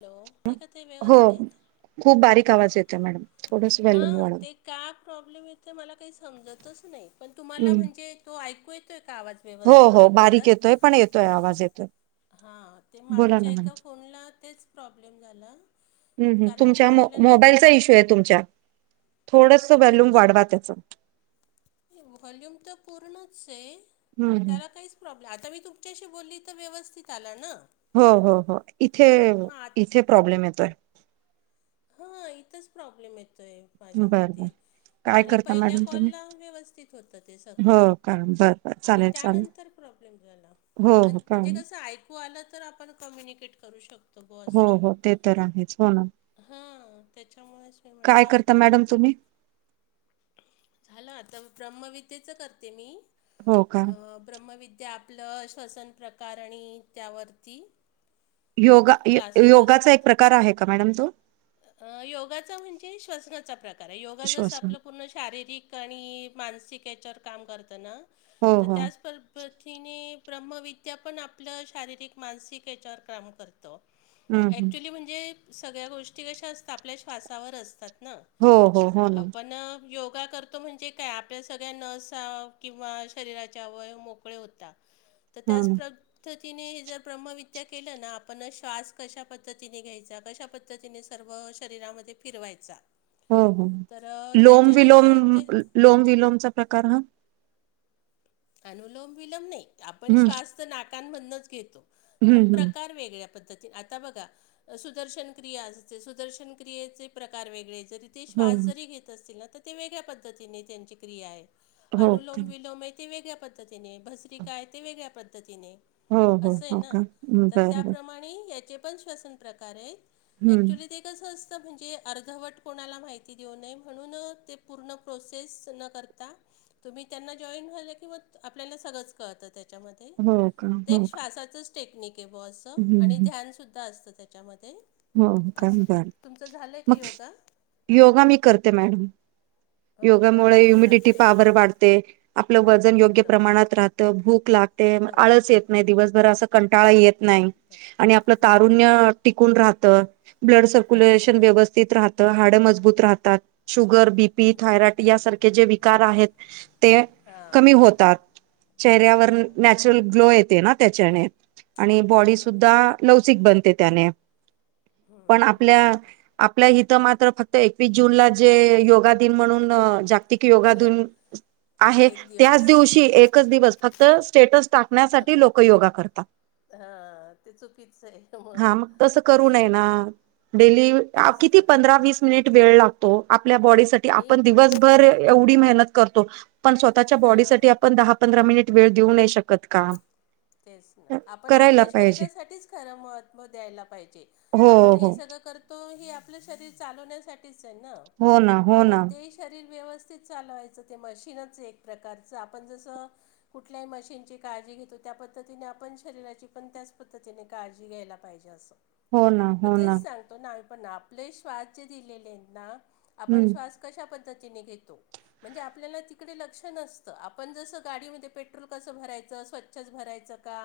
Hello ते का ते हो व्यवस्थित खूप बारीक आवाज येतोय मॅडम थोडस हां हां व्हॅल्यूम वाढवा ते का प्रॉब्लेम येतोय मला काही समजतच नाही पण तुम्हाला म्हणजे तो ऐकू येतोय का आवाज? हो व्यवस्थ हो म्हणजे क्लिअर बारीक येतोय पण येतोय आवाज येतोय हां ते बोला ना माटच्या मॅडम एका फोनला तेच प्रॉब्लेम झाला हम्म हम्म कारण तुमच्या मो आपल्याला ती मोबाईलचा इश्यू आहे तुमच्या थोडंसं व्हॅल्यूम वाढवा त्याच व्हॉल्यूम तर पूर्णचे त्याला काहीच प्रॉब्लेम आता मी तुमच्याशी बोलली तर व्यवस्थित आलं ना हो हो हो इथे हां मग आत इथे प्रॉब्लेम येतोय. हं इथंच प्रॉब्लेम येतोय माझ्या बर बर मते काय आणि करता पहिल्या मॅडम तुम्ही कॉलला व्यवस्थित होत ते हो सगळं का बर बर आणि चालेल चालेल त्यानंतर प्रॉब्लेम झाला हो म्हण हो का म्हणजे कसं ऐकू आलं तर आपण कम्युनिकेट करू शक हो हो ते तर आहेच हो ना. हां त्याच्यामुळेच मी काय म्हटलं करता मॅडम तुम्ही झालं आता ब्रम्हविद्येच करते मी हो का अ ब्रम्हविद्या आप आपलं श्वसन प्रकार आणि त्यावरती योगा यो क्लासेस योगाचा असतात एक प्रकार आहे का मॅडम तो अ योगाचा म्हणजे श्वसनाचा प्रकार आहे योगा जसं श्वास आपलं पूर्ण शारीरिक आणी मानसिक येच्या काम करत ना हो तर हो त्याच पथिने ब्रह्मविद्या पण आपलं शारीरिक, मानसिक याच्यावर काम करत. हम्म हम्म ऍक्च्युली म्हणजे सगळ्या गोष्टी कशा असतात आपल्या श्वासावर असतात ना हो हो हो ना आपण अ योगा कर तो म्हणजे काय आपल्या सगळ्या नसा किंवा शरीराच्या अवयव मोकळे होता तर हो त्याच ना प्रग तर तिने हे जर ब्रह्मविद्या केलं ना आपण श्वास कशा पद्धतीने घ्यायचा कशा पद्धतीने सर्व शरीरामध्ये फिरवायचा हो हो हो तर अ, लोम त्याच्याने काय विलोम होते अ लोम विलोमचा प्रकार हा अनुलोम विलोम नाही आपण हम्म श्वास तर नाकांन मधनच घेतो पण हम्म प्रकार वेगळ्या पद्धत आता बघा सुदर्शन क्रिया असते सुदर्शन क्रियेचे प्रकार वेगळे जरी ते श्वास हम्म जरी घेत असतील ना तर ते वेगळ्या पद्धतीने त्यांची क्रिया आहे हो हो का अनुलोम विलोम एक ते वेगळ्या पद्धतीने भसरी काय ते वेगळ्या पद्धतीने हो हो हो असयना का हम्म, तर बरं बर त्याप्रमाणे याचे पण श्वसन प्रकार आहेत हम्म ऍक्च्युली ते कस असत म्हणजे अर्धवट कोणाला माहिती देऊ नये म्हणून ते पूर्ण प्रोसेस न करता तुम्ही त्यांना जॉईन झालं कि आपल्याला सगळंच कळतं त्या च्या मध्ये हो का ते एक हो का श्वासाचं टेक्निक आहे बुवा असं हम्म आणि हम्म. ध्यानसुद्धा असतं त्याच्यामध्ये हो काय असं बर तुमचं झालं आहे का मग योगा योगा मी करते मॅडम हो का योगामुळे ह्युमिडिटी अच्छा पावर वाढते. आपलं वजन योग्य बरोबर आहे प्रमाणात राहतं भूक लागते. हो आळस येत नाही दिवसभर असं कंटाळा येत नाही आणि आपलं बरोबर बरोबर तारुन्य आहे टिकून राहत, ब्लड अच्छा सर्क्युलेशन व्यवस स्थित राहत हाड मजबूत राहतात. शुगर, बी पी, थायरॉईड यासारखे जे विकार आहेत ते हां कमी होतात. चेहऱ्यावर हो नॅचरल ग्लो येते ना त्याच्याने आणि बॉडी बरोबर सुुद्धा आहे लवचिक बनते त्याने पण हम्म आपल्या बरोबर आहे आपल्या इथं मात्र फक्त एकवीस जूनला जे योगा दिन म्हणून की योगातून आहे एक त्याच दिवस दिवशी एकच दिवस फक्त स्टेटस टाकण्यासाठी लोक योगा करतात. हा ते चुकीच आहे मग हा तसं करू असं नये आहे ना डेली अहो तेच किती तर पंधरा-वीस मिनिट वेळ लागतो. आपल्या बॉडीसा साठी आणि आपण दिवसभर एवढी मेहनत करतो पण स्वतःच्या बॉडी हां साठी आपण पण दहा-पंधरा मिनिट वेळ देऊ नाही शकत का? तेच ना आपण करायला आपल्या पाहिजे शरीरासाठीच खरं महत्त्व द्यायला पाहिजे. हो आपण हो हे सगळं करतो हे आपलं शरीर चालवण्यासाठीच आहे ना हो ना तर हो ना मग ते शरीर व्यवस्थित चालवायचं ते मशीनच एक प्रकारचं आपण जसं कुठल्याही मशीनची काळजी घेतो त्या पद्धतीने आपण शरीराची पण त्याच पद्धतीने काळजी घ्यायला पाहिजे असं हो ना मग हो ना तेच सांगतो ना आम्ही पण आपले श्वास जे दिलेले आहेत ना आपण हम्म श्वास कशा पद्धतीने घेतो? म्हणजे आपल्याला तिकडे लक्ष नसतं आपण जसं गाडीमध्ये पेट्रोल कसं भरायचं? छ भरायच का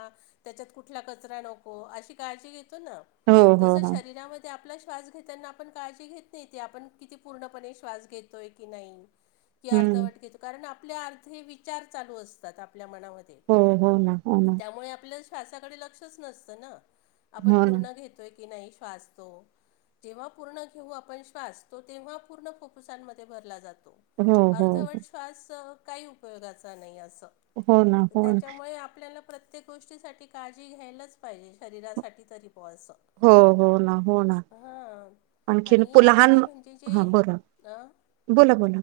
त्याच्यात कुठला कचरा नको अशी काळजी घेतो ना हो हो तस हो शरीरामध्ये ते आपला श्वास घेताना आपण काळजी घेत नाही ते आपण किती पूर्णपणे श्वास घेतोय की नाही? की हम्म अर्धवट घेतो कारण आपल्या अर्ध विचार चालू असतात आपल्या मनामध्ये हो हो ना हो ना त्यामुळे आपल्या श्वासाकडे लक्षच नसतं ना आपण हो ना पूर्ण घेतोय की नाही श्वास तो जेव्हा पूर्ण घेऊ आपण श्वासतो तेव्हा पूर्ण फुफ्फुसांमध्ये भरला जातो. हो हो हो अर्धवट शस काही उपयोगा नाही अस हो ना हो ना त्यामुळे आपल्याला प्रत्येक गोष्टीसाठीठी काळजी घ्यायलाच पाहिजे शरीरासाठी तरी प असं. हो हो ना हो ना. हा आणखीन आणि पु- लहान आपले म्हणजे जे हा बोला अ बोला बोला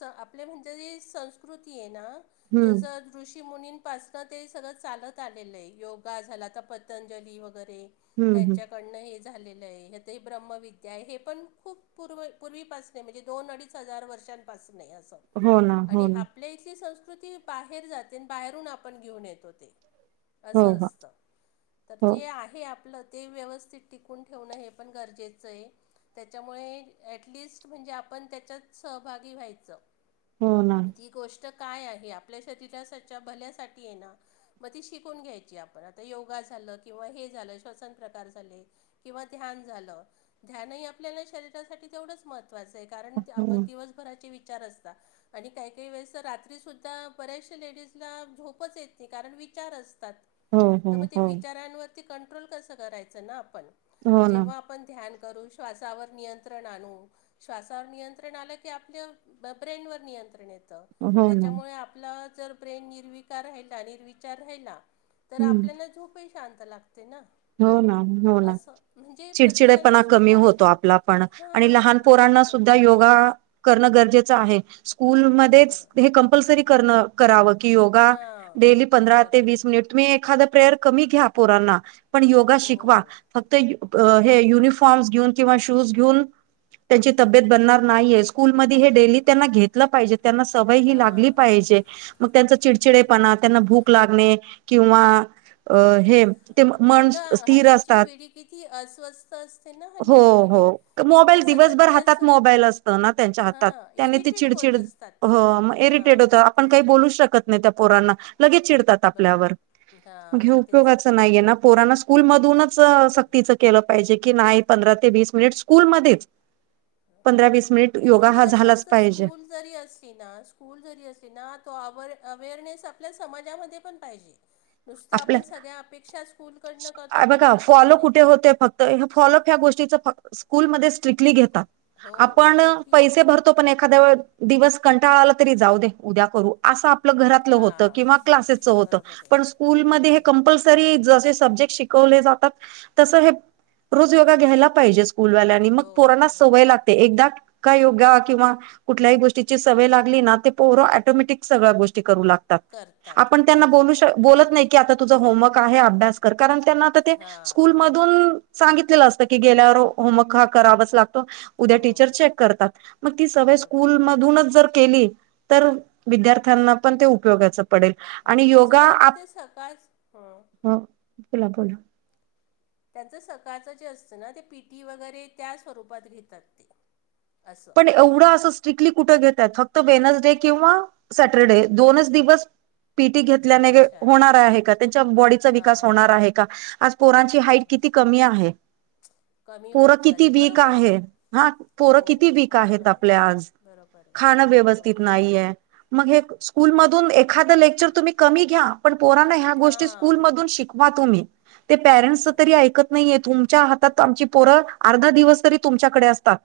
स आपल्या म्हणजे संस्कृती आहे ना हम्म जसं ऋषीमुनींपासनं ते सगळं चालत आलेलं आहे योगा झाला तर पतंजली वगैरे हम्म हम्म त्यांच्याकडनं हे झालेलं आहे ते ब्रह्मविद्या आहे हे पण खूप पूर पूर्वीपासून म्हणजे दोन अडीच हजार वर्षांपासून आहे असं हो ना हो आणि ना आपल्या इथली संस्कृती बाहेर जाते आणि बाहेरून आपण घेऊन येतो ते हो असं हो असत तर हो जे आहे आपलं ते व्यवस्थित टिकून ठेवणं हे पण गरजेचं आहे. त्याच्यामुळे ॲटलिस्ट म्हणजे आपण त्याच्याच भागी व्हायच हो ना ती गोष्ट काय आहे आपल्या शरीराच्या भल्यासाठी ये ना. मग ती शिकून घ्यायची आपण आता योगा झालं किंवा हे झालं श्वसन प्रकार झाले. किंवा ध्यान झालं ध्यानही आपल्याला शरीरासाठी तेवढंच महत् महत्वाच आहे कारण हो आपण ना दिवसभराचे विचार असत. आणि काही काही वेळेस तर रात्री सुुद्धा बऱ्याचश लेडीजला झोपच येत नाही कारण विचार असतात. हो हो तर मग ते हो विचारांवरती कंट्रोल कस करायचं ना आपण हो ना जेव्हा ध्यान करून श्वासावर नियंत्रण आणू श्वासावर नियंत्रण आ आप ब्रेनवर निंत्रण येत हो ना त्यामुळे आप जर ब्रेन निर्विकार राहिला निर्विचार राहिला तर हम्म आपल्याला झोपही शांत लागते ना. हो ना हो ना असं म्हणजे चिडचिड प्रत्येकाने पणा अशी कमी काज होतो आपला पण आणि लहान हां पोरांना हां सुद्धा योगा करणं गरजेचं आहे स्कूलमध्येच बरोबर हे कंपल्सरी करण करावं की योगा हां डेली पंधरा ते बरोबर वीस आहे मिनिट तुम्ही एखाद प्रेयर कमी घ्या पोरांना. पण योगा हो शिकवा फक्त हे बरोबर आहे युनि पावस घेऊन किंवा शूज घेऊ त्यांची तबेत बनणार नाहीये. स्कूल मध्ये आज हे डेली त्यांना घेतलं पाहिजे त्यांना सवय ही लागली हां तेच पाहिजे. तर मग त्यांचा बरोबर चिडचिडेपणा त्यांना भूक लागणे किंवा हे आणि मन मुलं स्थिर हल्लीची असतात पिढी किती अस्वस्थ असते ना हो हल्लीची पिढी. हो मोबाईल म्हणजे सतत दिवसभर ते हातात असं मोबाईल असतो ना त्यांच्या हातात हां त्यांनी ती इरिटेट होत चिडचिड असतात ते हो मग इरिटेड हां होत आपण तेच काही बोलू शकत नाही त्या पोरांना लगेच चिड तात आपल्यावर बरोबर मग हे हां तेच उपयोगच नाहीयेना. पोरांना स्कूल मधूनच सक्तीच केलं पाहिजे की नाही पंधरा ते वीस मिनिट स्कूलमध्येच पंधरा वीस मिनिट योगा ॲक्च्युली हा कसं झालाच असतं पाहिजे. स्कूल जरी असली ना स्कूल जरी असली ना तो अ अवेअरनेस आपल्या समाजामध्ये पण पाहिजे. नुसत आपल्या आपण सगळ्या अपेक्षा स्कूलकडन करणं पण गरजेचं नाही. फॉलोफ या गोष्टीचा स्कूल मध्ये स्ट्रिक्टली घेतात हो आपण ते ठीक आहे पैसे भर तो पण एखाद्या वे दिवस कंटाळाला तरी जाऊदे उद्या करू! अस आपलं घरातलं होत किंवा हां क्लासेसच होत बरोबर आहे पण स्कूलमध्ये हे बरोबर कंपल्स तरी जसे सब्जेक्ट शिकवले जातात तसे हे रोज योगा घ्यायला पाहिजे ह्या स्कूल वाल्यां नी मग हो पोरांना हो, हो. सवय केलं लागते एकदा का योगा किंवा कुठल्याही गोष्टीची सवय लागली ना ते पोर ऑटोमॅटिक सगळ्या गोष्टी करू लागत. करतात आपन त्यांना करतात बोलू शकत बरोबर आहे नाही की तुझा होमवर्क आहे तू आता अभ्यास कर कारण आता त्यांना ते हां स्कूल म मधून सांगितले असत की गेल्यावर होमवर्क हा करावाच लागतो. उद्या हो टीचर चेक करतात मग ती सवय बरोबर आहे स्कूलमधूनच जर केली तर विद्यार्थ्यांना पण ते उपयोगाच पडेल आणि तसं त्यांचं ते सकाळ हम्म ह बोला तिला बोलाव. त्यांचं सकाळचं जे असतं ना ते पीटी वगैरे त्या स्वरूपात घेतात ते असं. पण एवढं आस स्ट्रिकली कुठ घेतात फक्त वेनसडे किंवा सॅटरडे दोनच दिवस पीटी घेत अच्छा होणार आहे का त्यांच्या बॉडीचा हां विकास होणार हां आहे का आज पोरांची हाईट बरोबर किती कमी आहे. कमी पोर होत किती झाली वीक बरोबर ना आहे हा हो पोर किती वीक आहेत बरोबर आहे आपले आज बरोबर आहे खान व्यवस्थित बरोबर आहे नाही. मग स्कूल मधून एखाद लेक्चर तुम्ही कमी घ्या. पण पोरांना ह्या गोष्टी स्कूल हां मधून शिकवा तुम्ही ते पेरेंट्स च तरी बरोबर आहे ऐकत नाहीये तुमच्या हातात आमची पोरं अर्धा दिवस तरी तुमच्याकडे असतात.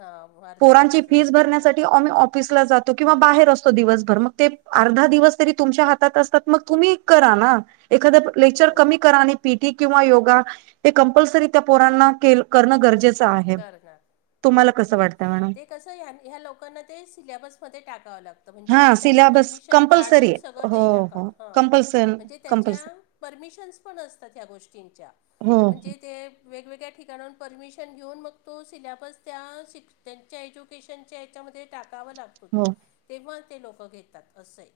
हा! पोरांची फीस भरण्यासाठी आम्ही ऑफिसला जातो. किंवा बाहेर असतो दिवसभर मग ते अर्धा दिवस तरी तुमच्या हातात असतात मग तुम्ही करा ना. एखादा लेक्चर कमी हो करा आणि पीटी किंवा योगा ते कंपल्सरी त्या पोरांना के करणं गरजेचं आहे. करणार तुम्हाला बरोबर कस आहे ना. वाटत? ते कसं ह्या ह्या लोकांना ते सिलेबसमध्ये टाकावं लागतं म्हणजे हा त्यांना सिल्याबस परमिशन कंपल्सरी काढून आहे. सगळं ते हो हो टाकत हां कंपल्सरी म्हणजे त्याच्या कंपल्सरी परमिशन्स पण असतात ह्या गोष्टींच्या. हो म्हणजे ते वेगवेगळ्या ठिकाणांवरून परमिशन घेऊन मग तो सिल्याबस त्या शिक् त्यांच्या एज्युकेशनच्या याच्यामध्ये टाकावा हो लागतो. तेव्हा ते लोक घेतात असय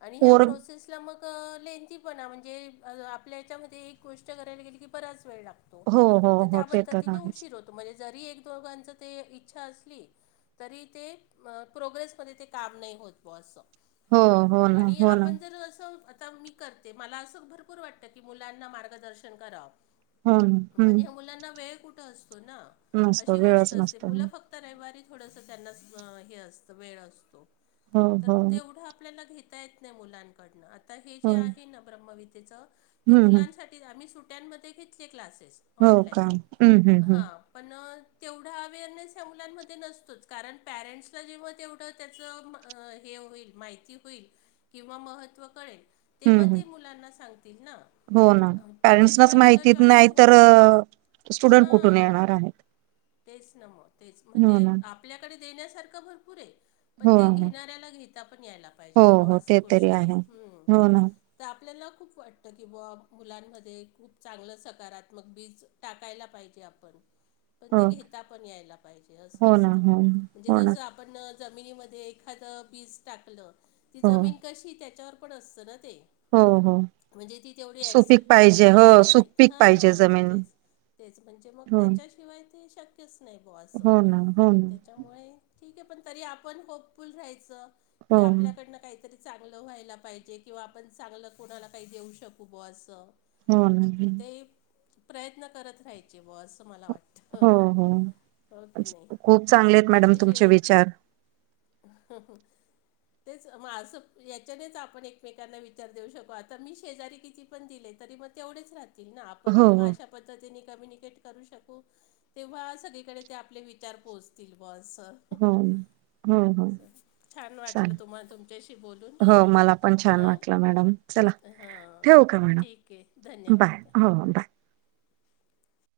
आणि ह्या पोर प्रोसेस मग लेंथीपणा म्हणजे आपल्याच्यामध्ये एक गोष्ट करायला गेली की बराच वेळ लागतो हो हो तर हो त्या ते तर पद्धतीने आहेच उशीर होतो म्हणजे जरी एक दोघांच ते इच्छा असली तरी ते प्रोग्रेसमध्ये ते काम नाही होत बो असं हो हो ना आणि हो ना आपण जर अस आता मी कर मला असं भरपूर वाटत की मुलांना मार्गदर्शन कराव हो ना पण हम्म हया मुलांना वेळ कुठं असतो ना नसतो अशी गोष्ट वेळच असते नसतो मुलं हो फक्त रविवारी थोडस त्यांना हे असत वेळ असतो तर हो हो तेवढं आपल्या घेत य नाही मुलांकडन आ हे जे हम्म आहे ना ब्रह्मवितेचा ते हम्म मुलांसाठी आम्ही सुट्ट्यांमध्ये घेतले क्लासेस हो ऑनलाईन काम हा पण तेवढा अवेअरनेस हया मुलांमध्ये नसतोच कारण पॅरेंट्सला जेव्हा तेवढ त्याच हे होईल माहिती होईल किंवा महत्व कळेल हम्म तेव्हा हम्म ते मुलांना सांगतील ना हो ना अ त्याच्याशिवाय मुलं जॉईन नाही होत ह हा तेच ना मग तेच हो म्हणजे ना आप आपल्याकडे देण्यासारखं भरपूर ये पण हो ते ना घेणाऱ्याला घेता पण यायला हो पाहिजे हो बॉअस ते तरी गोष्ट आहे हम्म हो ना तर आपल्याला खूप वाटतं की बॉ मुलांमध्ये खूप चांगलं सकारात्मक बीज टाकायला पाहिजे ते आपण पण हो घेता पण यायला पाहिजे अस हो ना असत हो म्हणजे हो ना जस आप जमनीमध्ये एखाद बीज टाकलं ती हो जमीन कशी त्याच्यावर पणअसताना ते हो हो म्हणजे ती तेवढी सुपीक ऍक्सेप्ट करू पाहिजे हो शकेल की नाही सुपीक पाहिजे हा जमीन तेच तेच म्हणजे मग हो त्याच्याशिवाय ते शक्यच नाही ग हो ना हो ना असं त्यामुळे ठीक आहे पण तरी आपण होपुल राहायच की हो आपल्याकडन काहीतरी चांगलं व्हायला पाहिजे किंवा आपण चांगलं कोणाला काही देऊ शकू ब असं हो ना तर ते प्रयत्न करत राहायचे ब असं मला वाटत हो हो हो कि नाही खूप चांगले आहेत मॅडम तुमचे त्याच्याशिवाय विचार ह ह तेचग असं याच्यानेच आपण एकमेकांना विचार देऊ शको आता मी शेजारी किती ण दिले तरी मग तेवढेच राह आपण हो जेव्हा हो अश पद्धती क करू शकू तेव्हा सगळीकडे ते आपले विचार पोहोचतील बस हम्म हो हो छान चाले वाटलं तुम्हाला तुमच्याशी बोलून हो मला पण छान हां वाटलं मॅडम चला हां ठेवू का ठीक आहे मॅडम बाय धन्यवाद हो हो बाय